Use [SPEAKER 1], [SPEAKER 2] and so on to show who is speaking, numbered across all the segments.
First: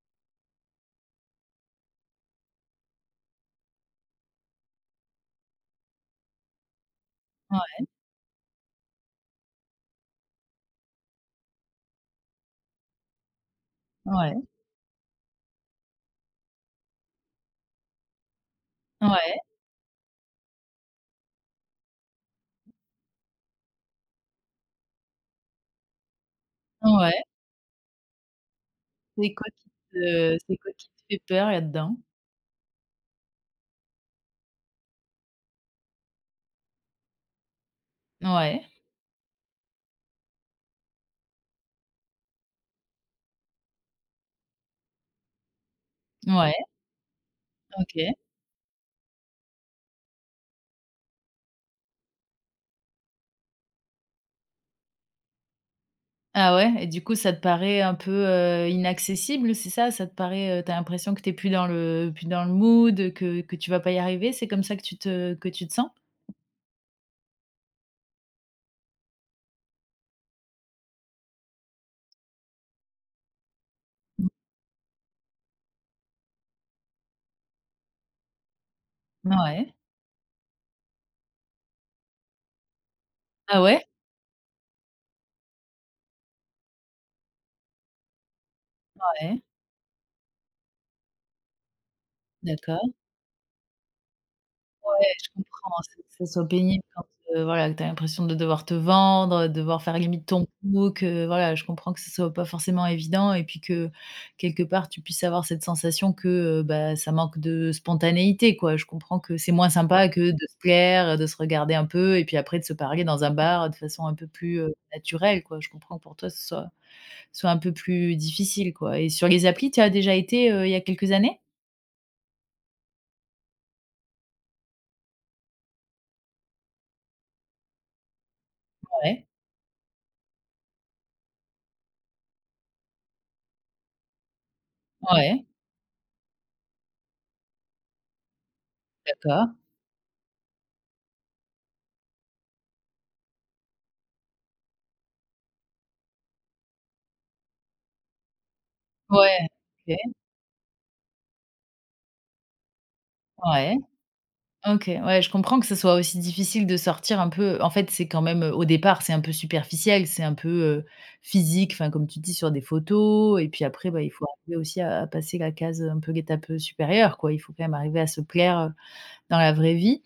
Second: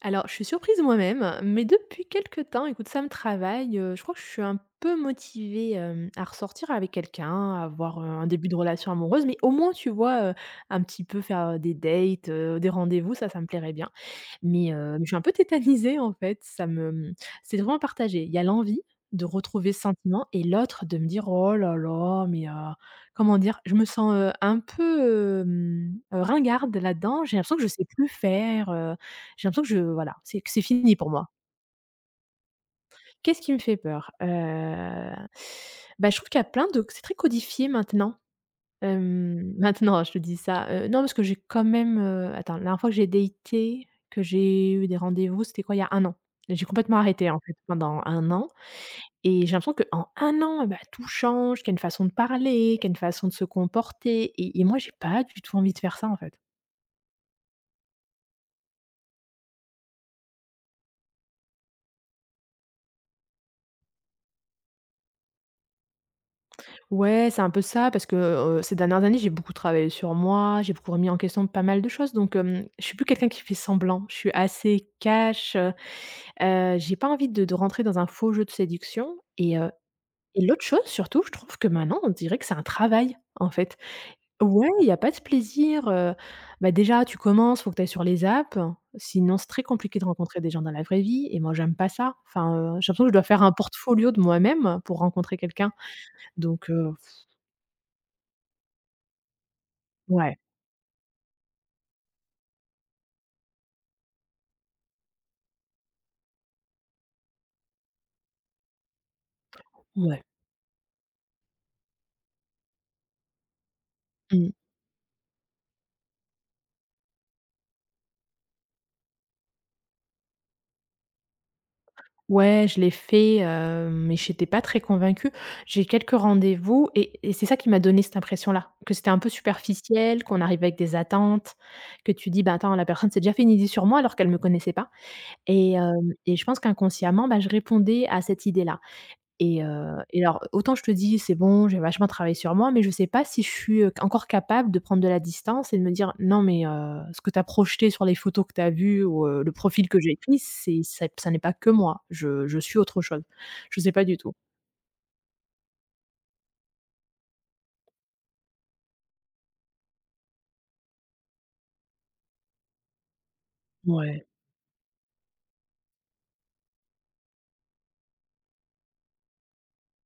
[SPEAKER 1] Alors, je suis surprise moi-même, mais depuis quelque temps, écoute, ça me travaille. Je crois que je suis un peu motivée à ressortir avec quelqu'un, à
[SPEAKER 2] Ouais,
[SPEAKER 1] avoir un début de relation amoureuse, mais au moins, tu vois, un petit peu faire des dates, des rendez-vous, ça me plairait bien.
[SPEAKER 2] ouais,
[SPEAKER 1] Mais je suis un peu tétanisée, en fait. C'est vraiment partagé. Il y a l'envie de
[SPEAKER 2] ouais,
[SPEAKER 1] retrouver ce sentiment et l'autre de me dire oh là là, mais comment dire, je me sens un peu ringarde
[SPEAKER 2] ouais.
[SPEAKER 1] là-dedans. J'ai l'impression que je sais plus faire.
[SPEAKER 2] C'est quoi
[SPEAKER 1] J'ai l'impression que
[SPEAKER 2] qui
[SPEAKER 1] je Voilà,
[SPEAKER 2] te
[SPEAKER 1] c'est que
[SPEAKER 2] c'est
[SPEAKER 1] c'est
[SPEAKER 2] quoi qui
[SPEAKER 1] fini
[SPEAKER 2] te
[SPEAKER 1] pour
[SPEAKER 2] fait
[SPEAKER 1] moi.
[SPEAKER 2] peur là-dedans?
[SPEAKER 1] Qu'est-ce qui me fait peur? Bah, je trouve qu'il y a plein de c'est très codifié maintenant.
[SPEAKER 2] Ouais,
[SPEAKER 1] Maintenant, hein, je te dis ça, non, parce que j'ai quand même, attends, la dernière fois que j'ai daté, que j'ai eu des rendez-vous, c'était quoi? Il y a un an.
[SPEAKER 2] ouais,
[SPEAKER 1] J'ai complètement arrêté, en fait, pendant
[SPEAKER 2] OK.
[SPEAKER 1] un an et j'ai l'impression qu'en un an, bah, tout change, qu'il y a une façon de parler, qu'il y a une façon de se comporter et moi, j'ai pas du tout envie de faire ça, en fait.
[SPEAKER 2] Ah ouais et du coup, ça te paraît un peu, inaccessible, c'est ça? Ça te paraît, tu l'impression que t'es plus dans le mood, que tu vas pas y arriver? C'est comme ça que tu te sens?
[SPEAKER 1] Ouais, c'est un peu ça parce que, ces dernières années, j'ai beaucoup travaillé sur moi, j'ai beaucoup remis en question pas mal de choses, donc je suis plus quelqu'un qui fait semblant. Je suis assez cash. J'ai pas envie de rentrer dans un faux jeu de séduction et heu
[SPEAKER 2] Ouais.
[SPEAKER 1] et l'autre chose surtout, je trouve que maintenant, on dirait que c'est un travail, en
[SPEAKER 2] Ah
[SPEAKER 1] fait.
[SPEAKER 2] ouais?
[SPEAKER 1] Ouais, il y a pas de plaisir. Bah, déjà, tu commences, faut que tu ailles sur les apps, sinon
[SPEAKER 2] Ouais,
[SPEAKER 1] c'est très compliqué de rencontrer des gens dans la vraie vie et moi, j'aime pas ça. Enfin,
[SPEAKER 2] d'accord.
[SPEAKER 1] j'ai l'impression que je dois faire un portfolio de moi-même pour
[SPEAKER 2] Ouais, je
[SPEAKER 1] rencontrer quelqu'un,
[SPEAKER 2] comprends, c'est que ce soit
[SPEAKER 1] donc
[SPEAKER 2] pénible quand, voilà, que tu as l'impression de devoir te vendre, devoir faire limite
[SPEAKER 1] ouais,
[SPEAKER 2] ton book, voilà, je comprends que ce soit pas forcément évident et puis que, quelque part, tu puisses avoir cette sensation que, bah, ça manque de spontanéité, quoi. Je comprends que c'est moins sympa que
[SPEAKER 1] ouais.
[SPEAKER 2] de se plaire, de se regarder un peu et puis après de se parler dans un bar de façon un peu
[SPEAKER 1] Mmh.
[SPEAKER 2] plus, naturelle, quoi. Je comprends que pour toi, ce soit un peu plus difficile, quoi et sur les applis, tu as déjà été, il y a quelques années?
[SPEAKER 1] Ouais, je l'ai fait, mais j'étais pas très convaincue. J'ai eu quelques rendez-vous et c'est ça qui m'a donné cette impression-là, que c'était un
[SPEAKER 2] Ouais,
[SPEAKER 1] peu superficiel, qu'on arrivait avec des attentes, que tu dis: «Bah, attends, la personne s'est déjà fait une idée sur moi alors qu'elle me connaissait pas»
[SPEAKER 2] ouais,
[SPEAKER 1] et je pense qu'inconsciemment, bah, je répondais à cette idée-là.
[SPEAKER 2] d'accord.
[SPEAKER 1] Et alors, autant je te dis: «C'est bon, j'ai vachement travaillé sur moi», mais je sais pas si je suis encore capable de prendre de la distance et de me dire: «Non, mais ce que tu as projeté sur les photos que tu as vues ou
[SPEAKER 2] Ouais,
[SPEAKER 1] le profil
[SPEAKER 2] OK,
[SPEAKER 1] que j'ai pris, c'est ça, ça n'est pas que moi. Je suis autre chose».
[SPEAKER 2] ouais.
[SPEAKER 1] Je sais pas du tout.
[SPEAKER 2] OK, ouais, je comprends que ce soit aussi difficile de sortir un peu en fait, c'est quand même, au départ, c'est un peu superficiel, c'est un peu, physique, enfin, comme tu dis, sur des photos et puis après, bah, il faut
[SPEAKER 1] Ouais,
[SPEAKER 2] arriver aussi à passer la case, un peu l'étape, supérieure, quoi. Il faut quand même arriver à se plaire, dans la vraie vie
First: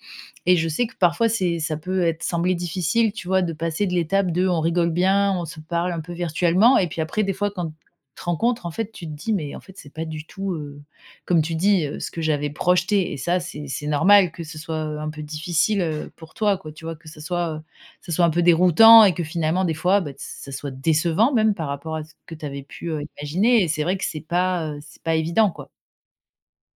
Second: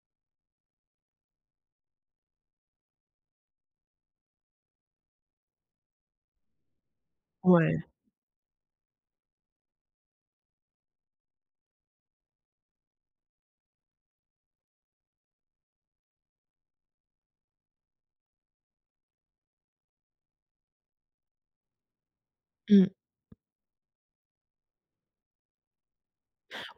[SPEAKER 2] et je sais que parfois c'est ça peut être sembler difficile, tu vois, de passer de l'étape de on rigole bien, on se parle un peu virtuellement et puis après des fois quand tu
[SPEAKER 1] ouais.
[SPEAKER 2] te rencontres, en fait, tu te dis: «Mais en fait, c'est pas du tout, comme tu dis, ce que j'avais projeté» et ça, c'est normal que ce soit, un peu difficile, pour toi, quoi, tu vois? Que ça soit un peu déroutant et que finalement des fois, bah, ça soit décevant même par rapport à ce que tu avais
[SPEAKER 1] Mmh.
[SPEAKER 2] pu, imaginer et c'est vrai que c'est pas évident, quoi.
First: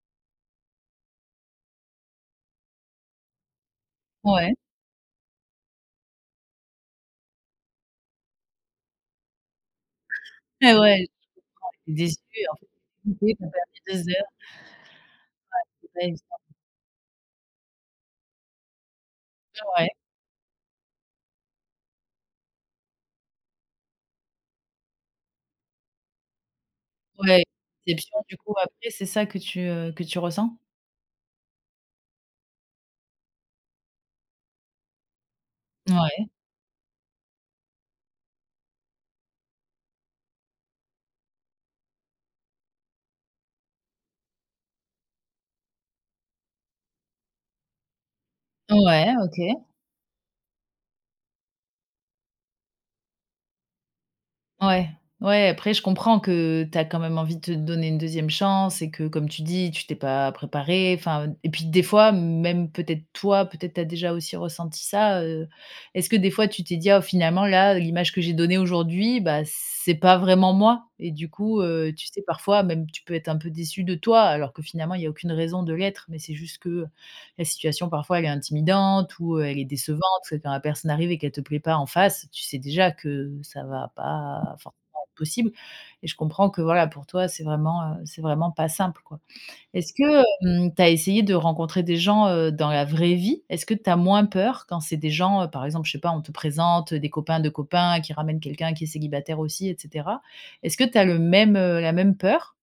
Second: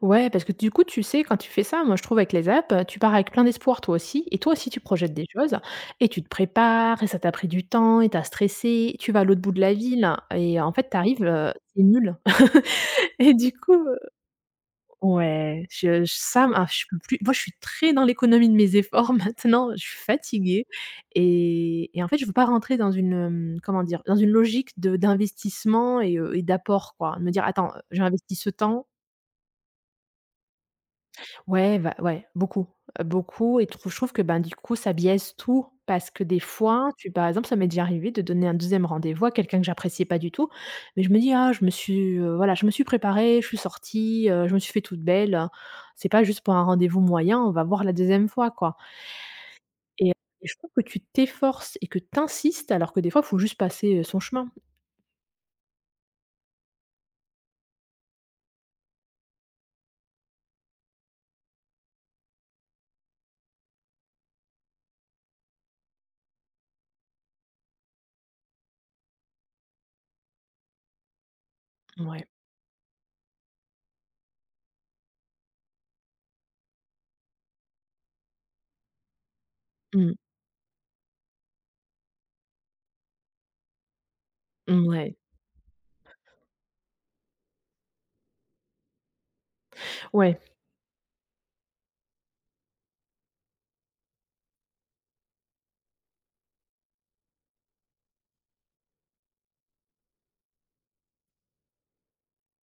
[SPEAKER 1] Ouais, parce que du coup, tu sais, quand tu fais ça, moi je trouve avec les apps, tu pars avec plein d'espoir, toi aussi, et toi
[SPEAKER 2] Ouais,
[SPEAKER 1] aussi tu projettes des choses et tu te prépares et ça t'a pris du temps et t'as stressé, tu vas à l'autre bout de la ville et en
[SPEAKER 2] ouais,
[SPEAKER 1] fait
[SPEAKER 2] ouais.
[SPEAKER 1] t'arrives, c'est
[SPEAKER 2] Tu
[SPEAKER 1] nul
[SPEAKER 2] es en fait, tu es
[SPEAKER 1] et
[SPEAKER 2] dégoûté, tu as
[SPEAKER 1] du coup,
[SPEAKER 2] perdu
[SPEAKER 1] heu
[SPEAKER 2] 2 heures,
[SPEAKER 1] ouais, je
[SPEAKER 2] ouais,
[SPEAKER 1] ça m'a, je peux plus, moi je suis très dans l'économie de mes efforts maintenant, je
[SPEAKER 2] ouais,
[SPEAKER 1] suis fatiguée et en fait je veux pas rentrer dans une, comment dire? Dans une logique de d'investissement et d'apport, quoi. De me
[SPEAKER 2] ouais,
[SPEAKER 1] dire: «Attends,
[SPEAKER 2] déception du
[SPEAKER 1] j'investis ce
[SPEAKER 2] coup
[SPEAKER 1] temps».
[SPEAKER 2] après, c'est ça que tu ressens?
[SPEAKER 1] Ouais, bah, ouais, beaucoup, beaucoup, et trou je trouve que, ben, du coup, ça biaise tout parce que
[SPEAKER 2] Ouais,
[SPEAKER 1] des fois, tu par exemple, ça m'est déjà arrivé de donner un deuxième rendez-vous à quelqu'un que j'appréciais pas du tout, mais je me dis: «Ah, je me suis, voilà, je me suis préparée, je suis sortie, je me suis fait toute belle, c'est pas juste pour un rendez-vous moyen, on va voir la deuxième fois, quoi»
[SPEAKER 2] ouais, OK.
[SPEAKER 1] et heu et je trouve que tu t'efforces et que t'insistes alors que des fois, il faut juste passer, son chemin.
[SPEAKER 2] Ouais, ouais, après je comprends que tu as quand même envie de te donner une deuxième chance et que comme tu dis, tu t'es pas préparé. Enfin et puis des fois, même peut-être toi, peut-être tu as déjà aussi ressenti ça, est-ce que des fois tu t'es dit: «Ah finalement là, l'image que j'ai donnée aujourd'hui, bah, c'est pas vraiment moi» et du coup, tu sais
[SPEAKER 1] Ouais.
[SPEAKER 2] parfois même tu peux être un peu déçu de toi alors que finalement il y a aucune raison de l'être, mais c'est juste que la situation parfois elle est intimidante ou, elle est décevante,
[SPEAKER 1] Mmh.
[SPEAKER 2] parce que quand la personne arrive et qu'elle te plaît pas en face, tu sais déjà que ça va pas forcément être
[SPEAKER 1] Mouais.
[SPEAKER 2] possible et je comprends que voilà, pour toi, c'est vraiment pas simple, quoi. Est-ce que,
[SPEAKER 1] Ouais.
[SPEAKER 2] tu as essayé de rencontrer des gens, dans la vraie vie? Est-ce que tu as moins peur quand c'est des gens, par exemple, je sais pas, on te présente, des copains de copains qui ramènent quelqu'un qui est célibataire aussi et cetera? Est-ce que tu as le même, la même peur?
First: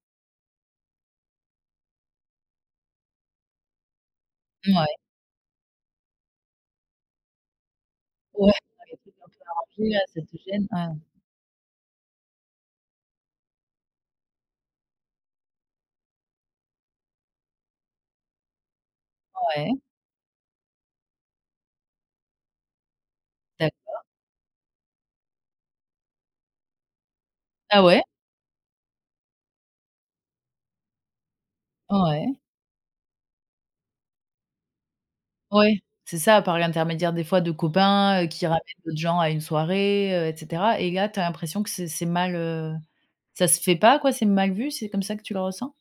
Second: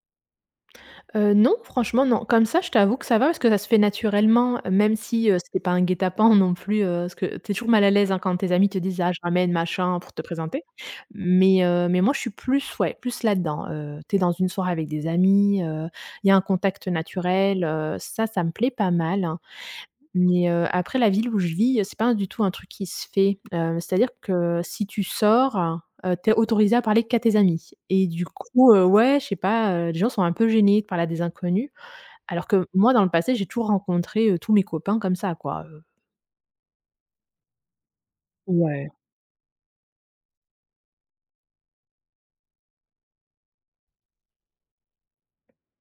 [SPEAKER 1] Non, franchement, non. Comme ça, je t'avoue que ça va parce que ça se fait naturellement,
[SPEAKER 2] Mouais,
[SPEAKER 1] même si, c'était pas un guet-apens non plus, parce que tu es toujours mal à l'aise, hein, quand
[SPEAKER 2] ouais,
[SPEAKER 1] tes amis te
[SPEAKER 2] dans les
[SPEAKER 1] disent: «Ah,
[SPEAKER 2] trucs
[SPEAKER 1] je
[SPEAKER 2] un peu
[SPEAKER 1] ramène
[SPEAKER 2] arrangés là,
[SPEAKER 1] machin pour
[SPEAKER 2] ça
[SPEAKER 1] te
[SPEAKER 2] te
[SPEAKER 1] présenter».
[SPEAKER 2] gêne? Ouais,
[SPEAKER 1] Mais moi, je suis plus, ouais, plus là-dedans, tu es dans une soirée avec des amis, il y a un contact naturel, ça, ça me plaît pas mal, hein.
[SPEAKER 2] ouais,
[SPEAKER 1] Mais, après, la ville où je vis, c'est pas du tout un truc qui se fait.
[SPEAKER 2] d'acc.
[SPEAKER 1] C'est-à-dire que si tu sors, tu autorisé à parler qu'à tes amis
[SPEAKER 2] Ah ouais?
[SPEAKER 1] et du coup, ouais, je sais pas, les gens sont un peu gênés de parler à des inconnus.
[SPEAKER 2] Ouais,
[SPEAKER 1] Alors que moi, dans le passé, j'ai toujours rencontré tous mes copains comme ça, quoi.
[SPEAKER 2] ouais, c'est ça, par l'intermédiaire des fois de copains, qui ramènent
[SPEAKER 1] Ouais,
[SPEAKER 2] d'autres gens à une soirée, et cetera et là, tu as l'impression que c'est mal, ça se fait pas quoi? C'est mal vu? C'est comme ça que tu le ressens?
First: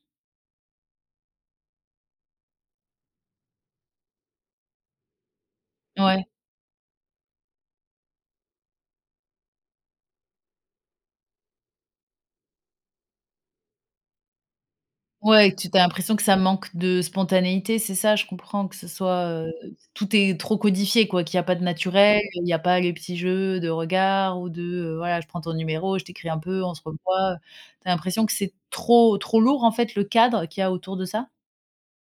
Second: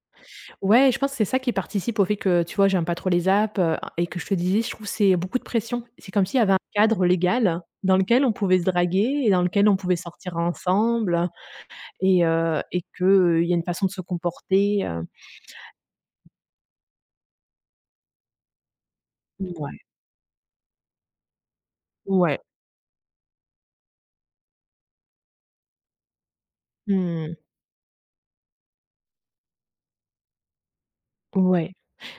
[SPEAKER 1] ouais, je pense que c'est ça qui participe au fait que, tu vois, j'aime pas trop les apps, et que je te disais, je trouve que c'est beaucoup de pression. C'est
[SPEAKER 2] Ouais,
[SPEAKER 1] comme s'il y avait un cadre légal dans lequel on pouvait se draguer et dans lequel on pouvait sortir ensemble. Et que, il y a une façon de se comporter.
[SPEAKER 2] ouais, tu as l'impression que ça manque de spontanéité, c'est ça? Je comprends que ce soit,
[SPEAKER 1] Mouais.
[SPEAKER 2] tout est trop codifié quoi, qu'il y a pas de naturel,
[SPEAKER 1] Ouais,
[SPEAKER 2] il y a pas les petits jeux de regard ou de, voilà, je prends ton numéro, je t'écris un peu, on se
[SPEAKER 1] mmh,
[SPEAKER 2] revoit. Tu as l'impression que c'est trop lourd en fait, le cadre qu'il y a autour de ça?
[SPEAKER 1] ouais.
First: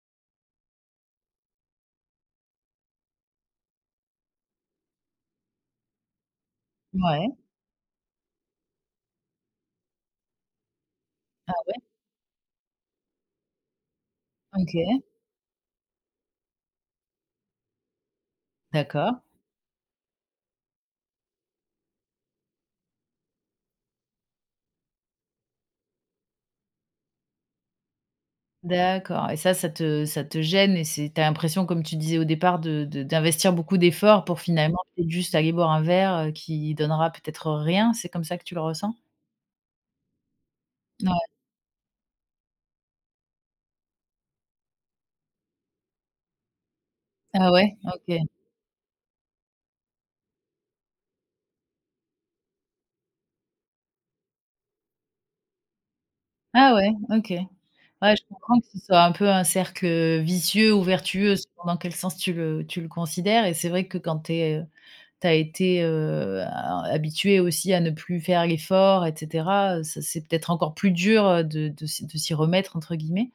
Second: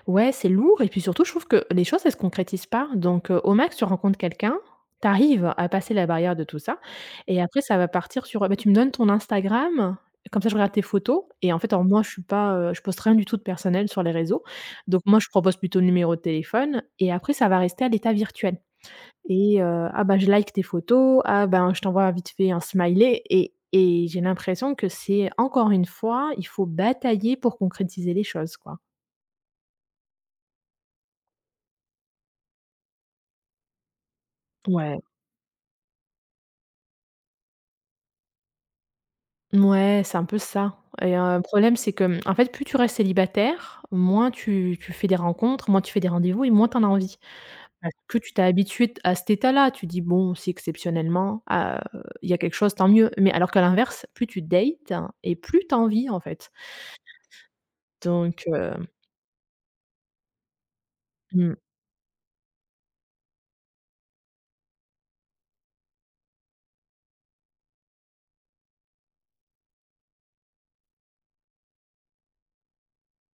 [SPEAKER 1] Ouais, c'est lourd et puis surtout, je trouve que les choses, elles se concrétisent pas. Donc, au max, tu rencontres quelqu'un, tu arrives à passer la barrière de tout ça
[SPEAKER 2] Ouais,
[SPEAKER 1] et après ça va partir sur, «Bah, tu me donnes ton Instagram, comme ça je regarde tes photos»,
[SPEAKER 2] ah
[SPEAKER 1] et en fait,
[SPEAKER 2] ouais,
[SPEAKER 1] alors moi, je suis pas, je poste rien du tout de personnel sur les réseaux. Donc
[SPEAKER 2] OK,
[SPEAKER 1] moi, je propose plutôt le numéro de téléphone et après ça va rester à l'état virtuel.
[SPEAKER 2] d'accord.
[SPEAKER 1] Ah bah, je like tes photos, ah ben, je t'envoie vite fait un smiley, et j'ai l'impression que c'est encore une fois, il faut batailler pour concrétiser les choses, quoi.
[SPEAKER 2] D'accord et ça te gêne et c'est t'as l'impression, comme tu disais au départ, de d'investir beaucoup d'efforts pour finalement
[SPEAKER 1] Ouais.
[SPEAKER 2] peut-être juste aller boire un verre, qui donnera peut-être rien? C'est comme ça que tu le ressens?
[SPEAKER 1] Ouais, c'est un peu ça.
[SPEAKER 2] Ouais.
[SPEAKER 1] Le problème, c'est que, en fait, plus tu restes célibataire, moins tu fais des rencontres, moins tu fais des rendez-vous et moins t'en as envie.
[SPEAKER 2] Ah ouais?
[SPEAKER 1] Ouais. Plus
[SPEAKER 2] OK.
[SPEAKER 1] tu t'es habitué t à cet état-là, tu dis: «Bon, si exceptionnellement, ah, il y a quelque chose, tant mieux». Mais alors qu'à l'inverse, plus tu dates, hein, et plus t'as envie, en fait.
[SPEAKER 2] Ah ouais, OK. Ouais, je
[SPEAKER 1] Donc
[SPEAKER 2] comprends que ce
[SPEAKER 1] heu,
[SPEAKER 2] soit un peu un cercle, vicieux ou vertueux
[SPEAKER 1] mmh,
[SPEAKER 2] selon dans quel sens tu le considères et c'est vrai que quand tu es, tu as été, a habitué aussi à ne plus faire l'effort et cetera, ça c'est peut-être encore plus dur, de s'y «remettre» entre guillemets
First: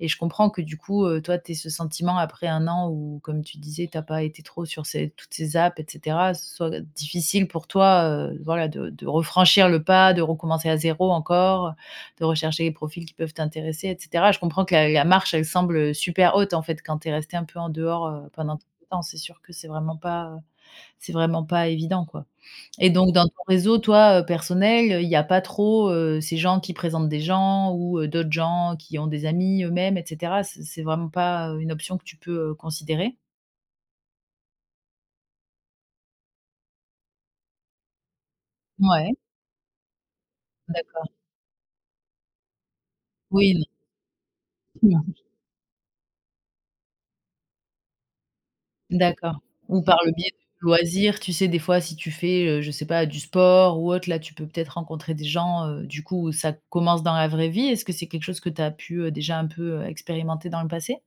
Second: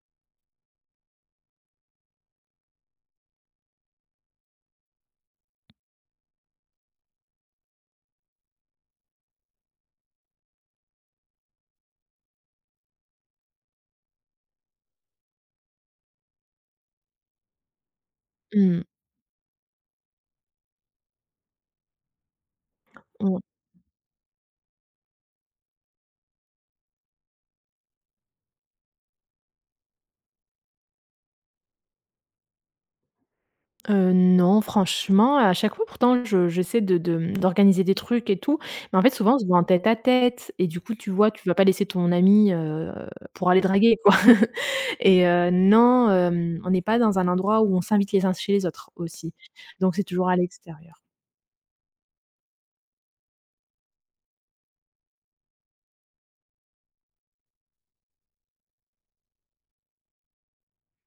[SPEAKER 2] et je comprends que du coup, toi tu ce sentiment après un an où, comme tu disais, tu pas été trop sur ces toutes ces apps et cetera, ce soit difficile pour toi, voilà de refranchir le pas, de recommencer à zéro encore, de rechercher les profils qui peuvent t'intéresser et cetera. Je comprends que la marche elle semble, super haute en fait quand tu es resté un peu en dehors, pendant tout
[SPEAKER 1] mmh.
[SPEAKER 2] ce temps. C'est sûr que c'est vraiment pas évident, quoi et donc dans ton réseau, toi, personnel, il y a pas trop, ces gens qui présentent des gens ou, d'autres gens qui ont des amis eux-mêmes et cetera? C'est vraiment pas, une option que tu peux, considérer?
[SPEAKER 1] Non, franchement, à chaque fois pourtant je j'essaie d'organiser des trucs et tout, mais en fait
[SPEAKER 2] Ouais,
[SPEAKER 1] souvent on se voit en tête à tête et du coup
[SPEAKER 2] d'accord.
[SPEAKER 1] tu vois, tu vas pas laisser ton ami, pour
[SPEAKER 2] Oui,
[SPEAKER 1] aller
[SPEAKER 2] non,
[SPEAKER 1] draguer, quoi
[SPEAKER 2] c'est sûr.
[SPEAKER 1] Non, on n'est pas dans un endroit où on s'invite les uns chez les autres aussi,
[SPEAKER 2] D'accord. Ou
[SPEAKER 1] donc
[SPEAKER 2] par
[SPEAKER 1] c'est
[SPEAKER 2] le biais
[SPEAKER 1] toujours
[SPEAKER 2] de
[SPEAKER 1] à l'extérieur.
[SPEAKER 2] loisirs, tu sais, des fois, si tu fais, je sais pas, du sport ou autre, là, tu peux peut-être rencontrer des gens, du coup, où ça commence dans la vraie vie. Est-ce que c'est quelque chose que tu as pu, déjà un peu, expérimenter dans le passé?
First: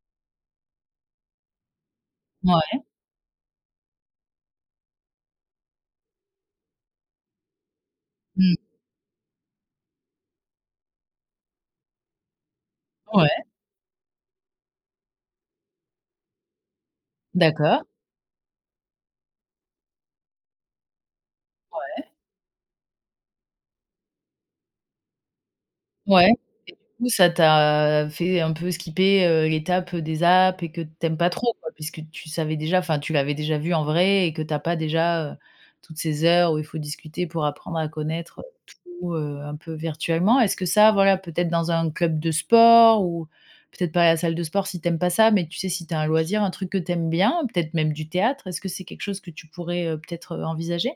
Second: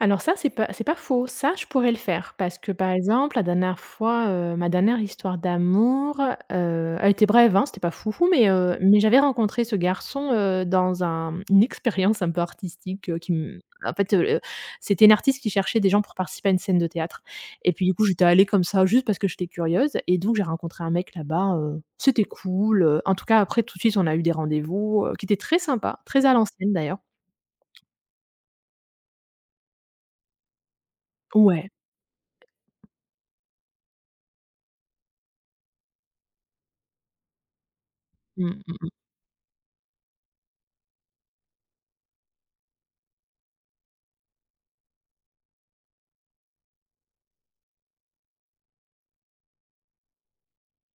[SPEAKER 1] Alors ça, c'est pas faux. Ça, je pourrais le faire parce que,
[SPEAKER 2] Ouais.
[SPEAKER 1] par exemple, la dernière fois, ma dernière histoire d'amour, elle était brève, hein, c'était pas foufou, mais
[SPEAKER 2] Mmh.
[SPEAKER 1] heu, mais j'avais rencontré ce garçon, dans un une expérience un peu artistique,
[SPEAKER 2] Ouais,
[SPEAKER 1] qui me en fait, c'était une artiste qui cherchait des gens pour participer à une scène de théâtre et
[SPEAKER 2] d'accord.
[SPEAKER 1] puis, du coup, j'étais allée comme ça juste parce que j'étais curieuse et donc j'ai rencontré un mec là-bas,
[SPEAKER 2] Ouais.
[SPEAKER 1] c'était cool, en tout cas, après, tout de suite, on a eu des rendez-vous, qui étaient très sympas, très
[SPEAKER 2] Ouais.
[SPEAKER 1] à l'ancienne d'ailleurs.
[SPEAKER 2] Coup, ça t'a fait un peu skipper, l'étape, des apps et que t'aimes pas trop,
[SPEAKER 1] Ouais.
[SPEAKER 2] quoi, puisque tu savais déjà enfin, tu l'avais déjà vu en vrai et que t'as pas déjà, toutes ces heures où il faut discuter pour apprendre à connaître,
[SPEAKER 1] Mmh.
[SPEAKER 2] tout, un peu virtuellement. Est-ce que ça, voilà, peut-être dans un club de sport ou peut-être pas à la salle de sport si t'aimes pas ça, mais tu sais, si t'as un loisir, un truc que t'aimes bien, peut-être même du théâtre, est-ce que c'est quelque chose que tu pourrais, peut-être, envisager?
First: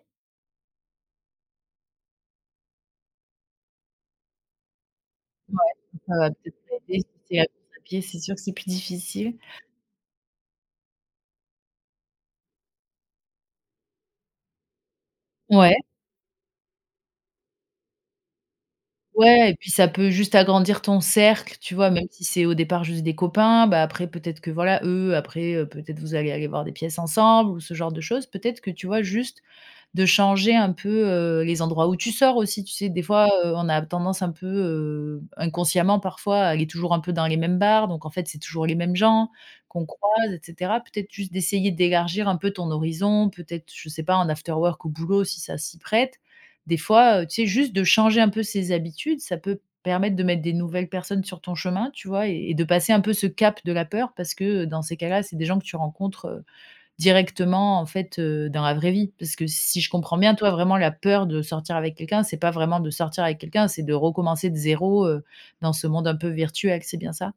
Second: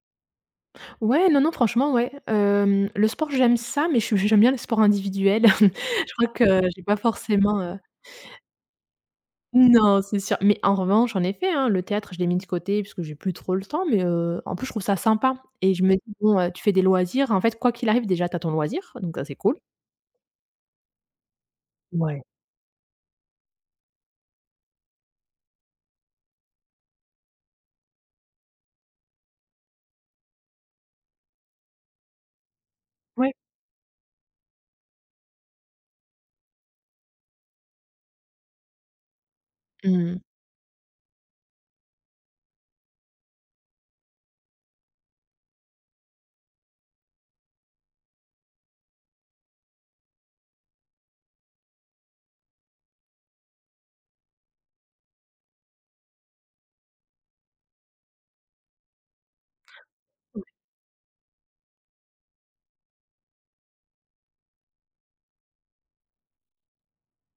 [SPEAKER 1] Ouais, non, non, franchement, ouais. Le sport, j'aime ça, mais je suis j'aime bien les sports individuels.
[SPEAKER 2] Ouais,
[SPEAKER 1] Je
[SPEAKER 2] ça
[SPEAKER 1] crois
[SPEAKER 2] va peut-être
[SPEAKER 1] que j'ai pas
[SPEAKER 2] aider si c'est la
[SPEAKER 1] forcément.
[SPEAKER 2] course à pied, c'est sûr que c'est plus difficile.
[SPEAKER 1] Non, c'est sûr. Mais en revanche, en effet, hein, le théâtre, je l'ai mis de côté parce que j'ai plus trop le temps, mais en plus, je trouve ça sympa et
[SPEAKER 2] Ouais.
[SPEAKER 1] je me dis: «Bon, tu fais des loisirs». En fait, quoi qu'il arrive, déjà, tu as ton loisir, donc ça, c'est
[SPEAKER 2] Ouais et
[SPEAKER 1] cool.
[SPEAKER 2] puis ça peut juste agrandir ton cercle, tu vois? Même
[SPEAKER 1] Ouais.
[SPEAKER 2] si c'est au départ juste des copains, bah, après peut-être que voilà, eux, après, peut-être vous allez aller voir des pièces ensemble ou ce genre de choses. Peut-être que, tu vois, juste de changer un peu, les endroits où tu sors aussi. Tu sais, des fois,
[SPEAKER 1] Ouais.
[SPEAKER 2] on a tendance un peu, inconsciemment parfois, à aller toujours un peu dans les mêmes bars, donc en fait, c'est toujours les mêmes gens qu'on
[SPEAKER 1] Mmh.
[SPEAKER 2] croise et cetera. Peut-être juste d'essayer d'élargir un peu ton horizon, peut-être, je sais pas, en after work au boulot si ça s'y prête. Des fois, tu sais, juste de changer un peu ses habitudes, ça peut permettre de mettre des nouvelles personnes sur ton chemin, tu vois? Et de passer un peu ce cap de la peur parce que, dans ces cas-là, c'est des gens que tu rencontres, directement, en fait, dans la vraie vie. Parce que si je comprends bien, toi, vraiment la peur de sortir avec quelqu'un, c'est pas vraiment de sortir avec quelqu'un, c'est de recommencer de zéro dans ce monde un peu virtuel, c'est bien ça?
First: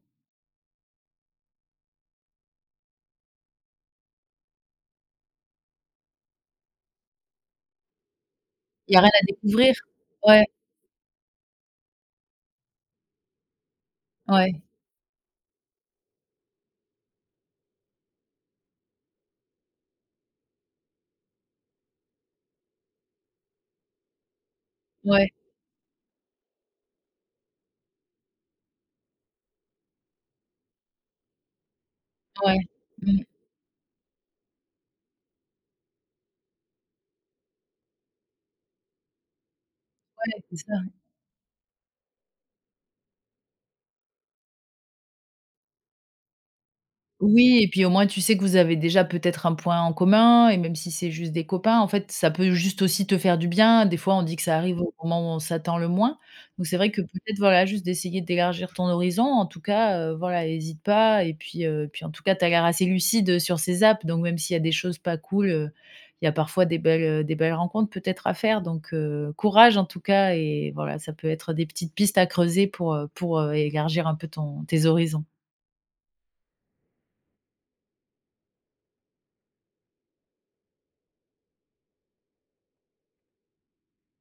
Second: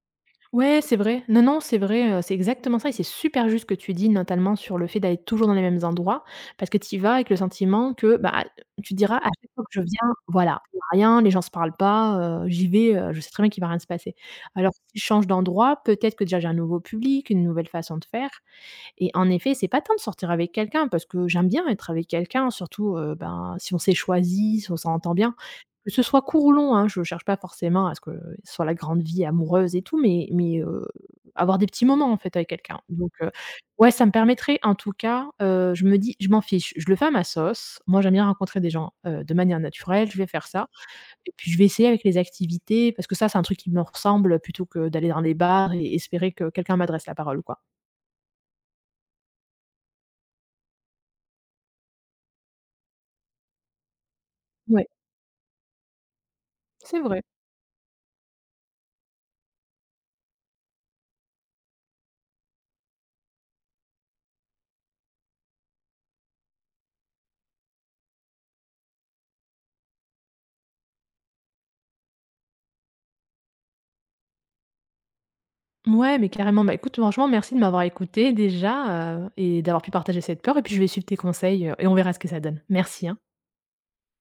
[SPEAKER 1] Ouais, c'est vrai. Non, non, c'est vrai, c'est exactement ça et c'est super juste ce que tu dis, notamment sur le fait d'aller toujours dans les mêmes endroits. Parce que tu y vas avec le sentiment que, bah,
[SPEAKER 2] Il
[SPEAKER 1] tu
[SPEAKER 2] y
[SPEAKER 1] te
[SPEAKER 2] a rien
[SPEAKER 1] diras:
[SPEAKER 2] à
[SPEAKER 1] «À chaque fois que
[SPEAKER 2] découvrir?
[SPEAKER 1] je viens,
[SPEAKER 2] Ouais,
[SPEAKER 1] voilà, il y a rien, les gens ne se parlent pas, j'y vais, je sais très bien qu'il ne va rien se passer».
[SPEAKER 2] ouais,
[SPEAKER 1] Alors si je change d'endroit, peut-être que déjà j'ai un nouveau public, une nouvelle façon de faire, et en effet, c'est pas tant de sortir avec quelqu'un parce que j'aime bien être avec quelqu'un, surtout, ben, si on s'est choisi, si on s'entend
[SPEAKER 2] ouais,
[SPEAKER 1] bien. Que ce soit court ou long, hein, je cherche pas forcément à ce que ce soit la grande vie amoureuse et tout, mais avoir des petits moments, en fait, avec
[SPEAKER 2] ouais.
[SPEAKER 1] quelqu'un. Donc,
[SPEAKER 2] Mmh,
[SPEAKER 1] ouais, ça me permettrait, en tout cas, je me dis: «Je m'en fiche, je le fais à ma sauce». Moi, j'aime bien rencontrer des gens de manière naturelle, je vais
[SPEAKER 2] ouais,
[SPEAKER 1] faire
[SPEAKER 2] c'est
[SPEAKER 1] ça
[SPEAKER 2] ça.
[SPEAKER 1] et puis je vais essayer avec les activités parce que ça, c'est un truc qui me ressemble, plutôt que d'aller dans des bars et espérer que quelqu'un m'adresse la parole,
[SPEAKER 2] Oui
[SPEAKER 1] quoi.
[SPEAKER 2] et puis au moins tu sais que vous avez déjà peut-être un point en commun et même si c'est juste des copains, en fait, ça peut juste aussi te faire du bien. Des fois, on dit que ça arrive
[SPEAKER 1] Ouais,
[SPEAKER 2] au moment où on s'attend le moins. Donc c'est vrai que
[SPEAKER 1] c'est vrai.
[SPEAKER 2] peut-être, voilà, juste d'essayer d'élargir ton horizon. En tout cas, voilà, hésite pas et puis, puis en tout cas, tu as l'air assez lucide sur ces apps. Donc même s'il y a des choses pas cool, il y a parfois des belles rencontres peut-être à faire. Donc, courage en tout cas et voilà, ça peut être des petites pistes à creuser pour, élargir un peu ton tes horizons.
[SPEAKER 1] Ouais, mais carrément. Bah, écoute, franchement, merci de m'avoir écouté déjà, et d'avoir pu partager cette peur, et puis je vais suivre tes conseils, et on verra ce que ça donne. Merci, hein.